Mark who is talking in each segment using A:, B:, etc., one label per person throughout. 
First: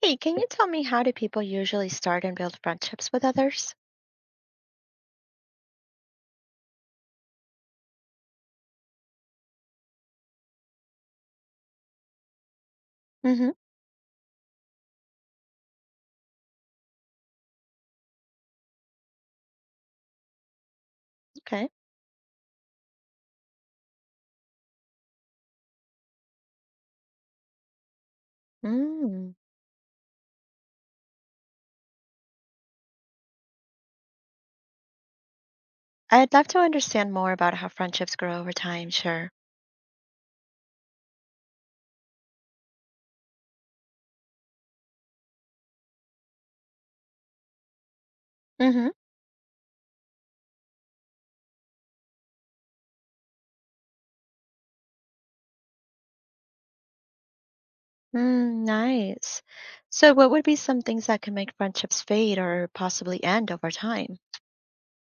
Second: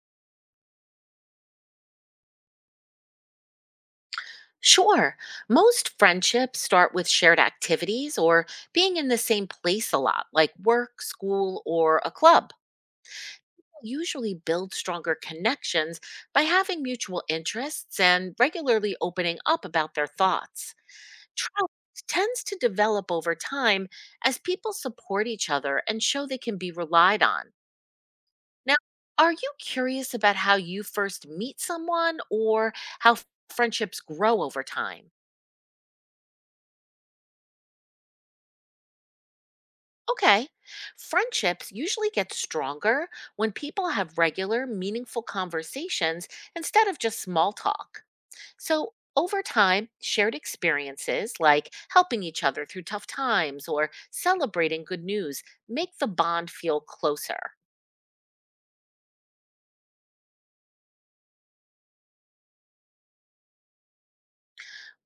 A: Hey, can you tell me how do people usually start and build friendships with others?
B: Sure. Most friendships start with shared activities or being in the same place a lot, like work, school, or a club.
A: Hmm.
B: Usually build stronger connections by having mutual interests and regularly opening up about their thoughts.
A: Okay.
B: Trust tends to develop over time as people support each other and show they can be relied on. Now,
A: Mm.
B: are you curious about how you first meet someone or how friendships grow over time?
A: I'd love to understand more about how friendships grow over time, sure.
B: Okay. Friendships usually get stronger when people have regular, meaningful conversations instead of just small talk.
A: Mm-hmm.
B: So, over time, shared experiences like helping each other through tough times or celebrating good news make the bond feel closer.
A: Mm, nice. So, what would be some things that can make friendships fade or possibly end over time?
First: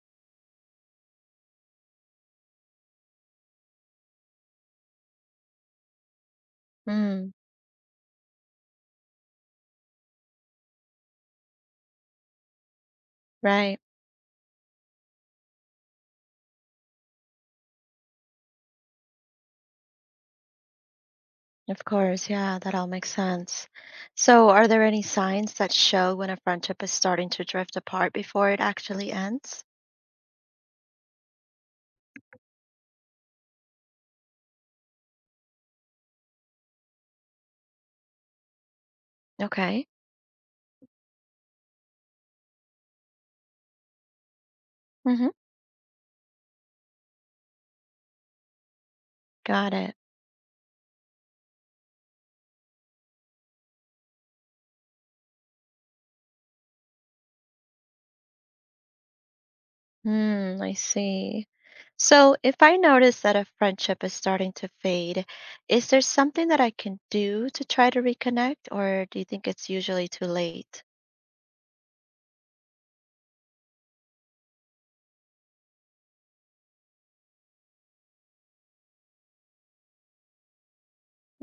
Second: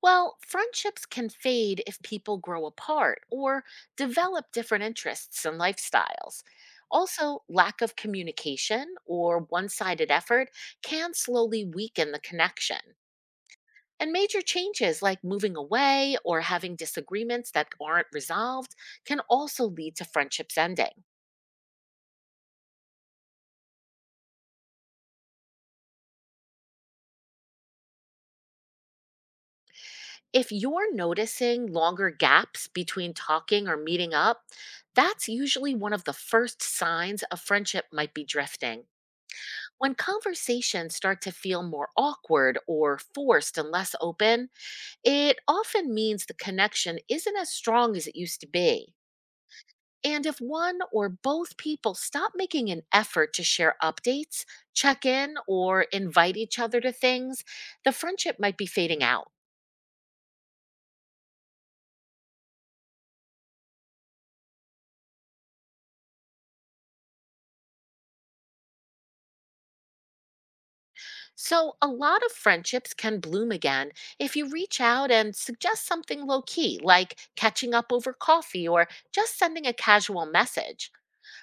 B: Well, friendships can fade if people grow apart or develop different interests and lifestyles.
A: Mm,
B: Also, lack of communication or one sided effort can slowly weaken the connection.
A: right.
B: And major changes like moving away or having disagreements that aren't resolved can also lead to friendships ending.
A: Of course. Yeah, that all makes sense. So, are there any signs that show when a friendship is starting to drift apart before it actually ends?
B: If you're noticing longer gaps between talking or meeting up, that's usually one of the first signs a friendship might be drifting.
A: Okay.
B: When conversations start to feel more awkward or forced and less open,
A: Mm-hmm.
B: it often means the connection isn't as strong as it used to be.
A: Got it.
B: And if one or both people stop making an effort to share updates, check in, or invite each other to things, the friendship might be fading out.
A: Hmm, I see. So, if I notice that a friendship is starting to fade, is there something that I can do to try to reconnect, or do you think it's usually too late?
B: So, a lot of friendships can bloom again if you reach out and suggest something low key, like catching up over coffee or just sending a casual message.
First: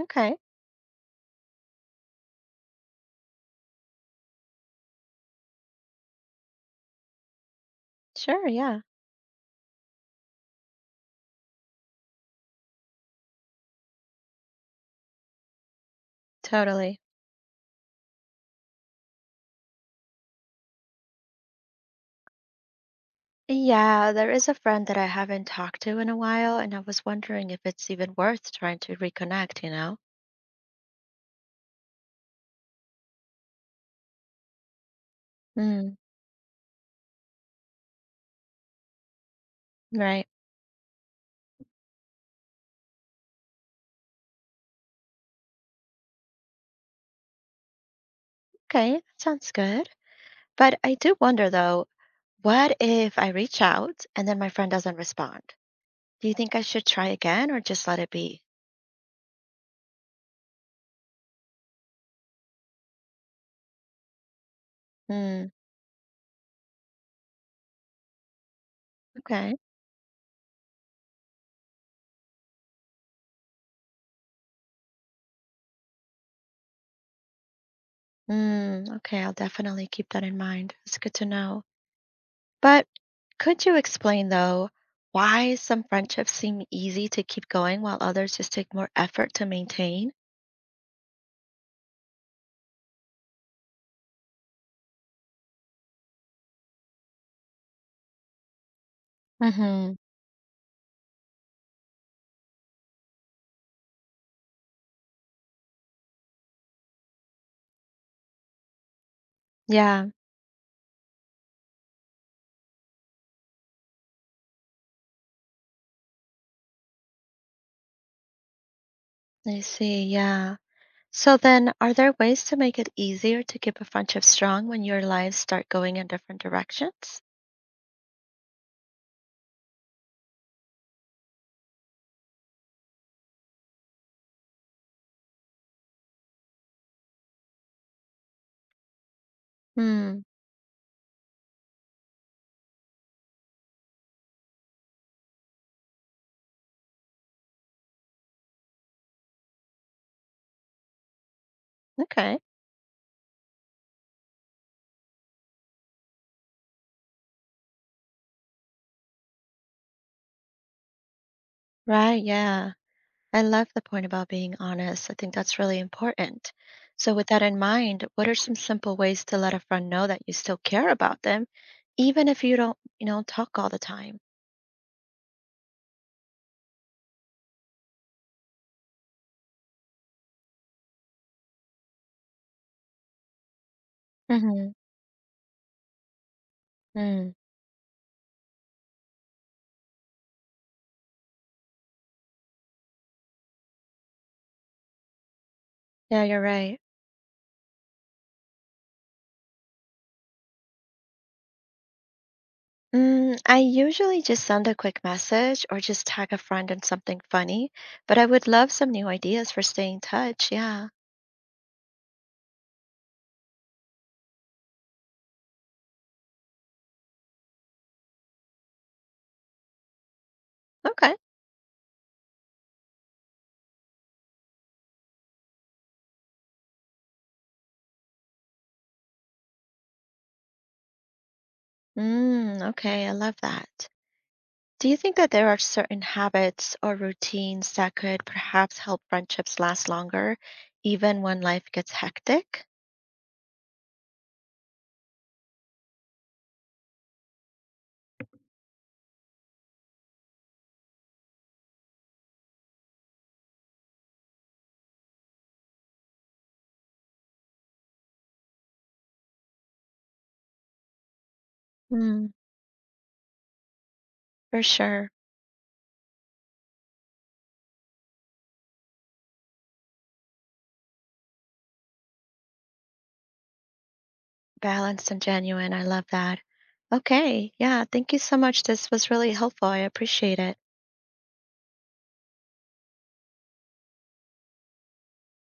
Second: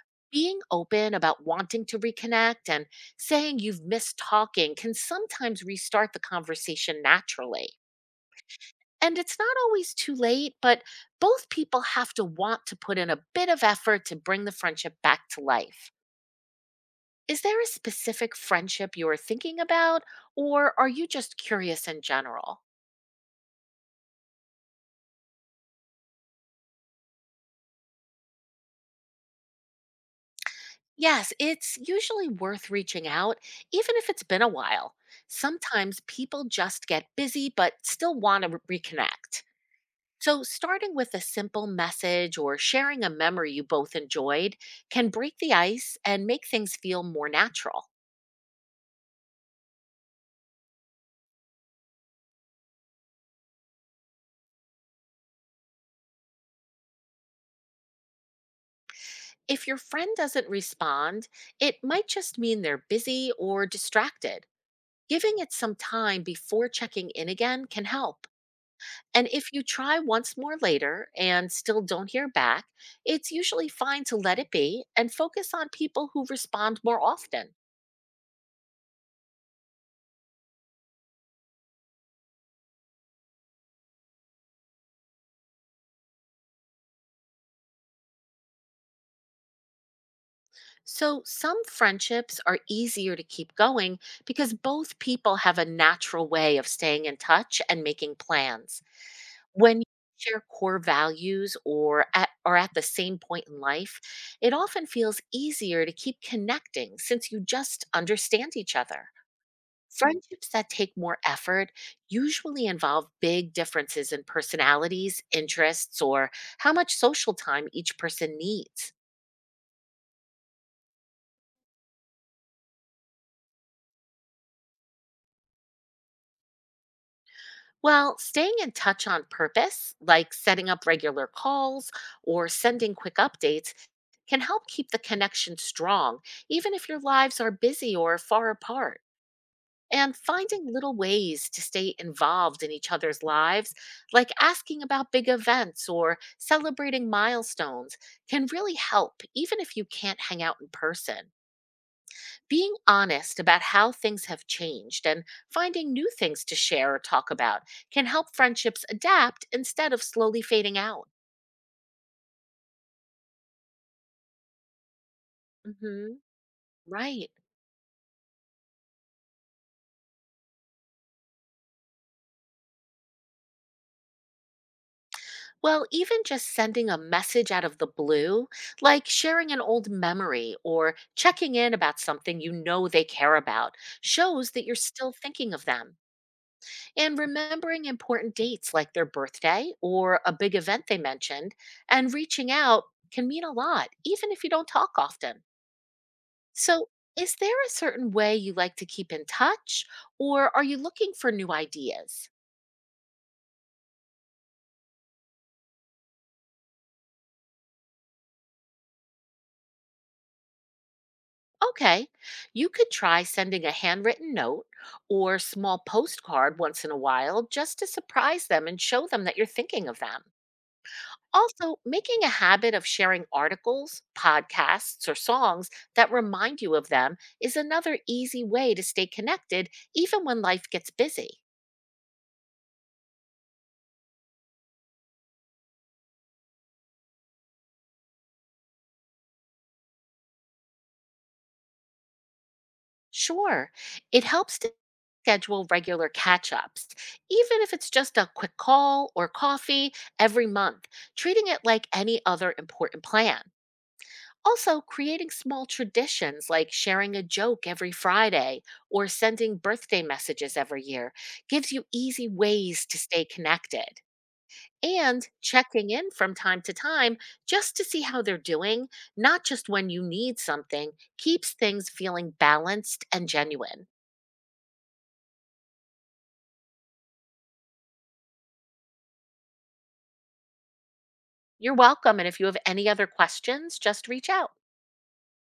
A: Okay,
B: Being open about wanting to reconnect and saying you've missed talking can sometimes restart the conversation naturally.
A: sure, yeah,
B: And it's not always too late, but both people have to want to put in a bit of effort to bring the friendship back to life.
A: totally.
B: Is there a specific friendship you're thinking about, or are you just curious in general?
A: Yeah, there is a friend that I haven't talked to in a while, and I was wondering if it's even worth trying to reconnect,
B: Yes, it's usually worth reaching out, even if it's been a while.
A: Mm,
B: Sometimes people just get busy but still want to reconnect.
A: right.
B: So, starting with a simple message or sharing a memory you both enjoyed can break the ice and make things feel more natural.
A: Okay, that sounds good. But I do wonder though, what if I reach out and then my friend doesn't respond? Do you think I should try again or just let it be?
B: If your friend doesn't respond, it might just mean they're busy or distracted. Giving
A: Mm,
B: it some time before checking in again can help. And if
A: okay.
B: you try once more later and still don't hear back, it's usually fine to let it be and focus on people who respond more often.
A: Mm, okay, I'll definitely keep that in mind. It's good to know. But could you explain, though, why some friendships seem easy to keep going while others just take more effort to maintain?
B: So, some friendships are easier to keep going because both people have a natural way of staying in touch and making plans. When you
A: Mm-hmm.
B: share core values or are at the same point in life, it often feels easier to keep connecting since you just understand each other.
A: Yeah,
B: Friendships that take more effort usually involve big differences in personalities, interests, or how much social time each person needs.
A: I see. Yeah. So then, are there ways to make it easier to keep a friendship strong when your lives start going in different directions?
B: Well, staying in touch on purpose, like setting up regular calls or sending quick updates, can help keep the connection strong, even if your lives are busy or far apart. And
A: Hmm.
B: finding little ways to stay involved in each other's lives, like asking about big events or celebrating milestones, can really help, even if you can't hang out in person.
A: Okay.
B: Being honest about how things have changed and finding new things to share or talk about can help friendships adapt instead of slowly fading out.
A: Right. Yeah. I love the point about being honest. I think that's really
B: Hmm.
A: important. So, with
B: Right.
A: that in mind, what are some simple ways to let a friend know that you still care about them, even if you don't, talk all the time?
B: Well, even just sending a message out of the blue, like sharing an old memory or checking in about something you know they care about, shows that
A: Hmm.
B: you're still thinking of them. And
A: Mm.
B: remembering important dates like their birthday or a big event they mentioned and reaching out can mean a lot, even if you don't talk often.
A: Yeah, you're right.
B: So, is there a certain way you like to keep in touch, or are you looking for new ideas?
A: Mm, I usually just send a quick message or just tag a friend in something funny, but I would love some new ideas for staying in touch. Yeah.
B: Okay, you could try sending a handwritten note or small postcard once in a while just to surprise them and show them that you're thinking of them.
A: Okay.
B: Also, making a habit of sharing articles, podcasts, or songs that remind you of them is another easy way to stay connected even when life gets busy.
A: Mm, okay. I love that. Do you think that there are certain habits or routines that could perhaps help friendships last longer, even when life gets hectic?
B: Sure. It helps to schedule regular catch ups, even if it's just a quick call or coffee every month, treating it like any other important plan. Also, creating small traditions like sharing a joke every Friday or sending birthday messages every year gives you easy
A: Mm,
B: ways to stay connected.
A: for sure.
B: And checking in from time to time just to see how they're doing, not just when you need something, keeps things feeling balanced and genuine.
A: Balanced and genuine. I love that. Okay. Yeah. Thank you so much. This was really helpful. I appreciate it.
B: You're welcome. And if you have any other questions, just reach out.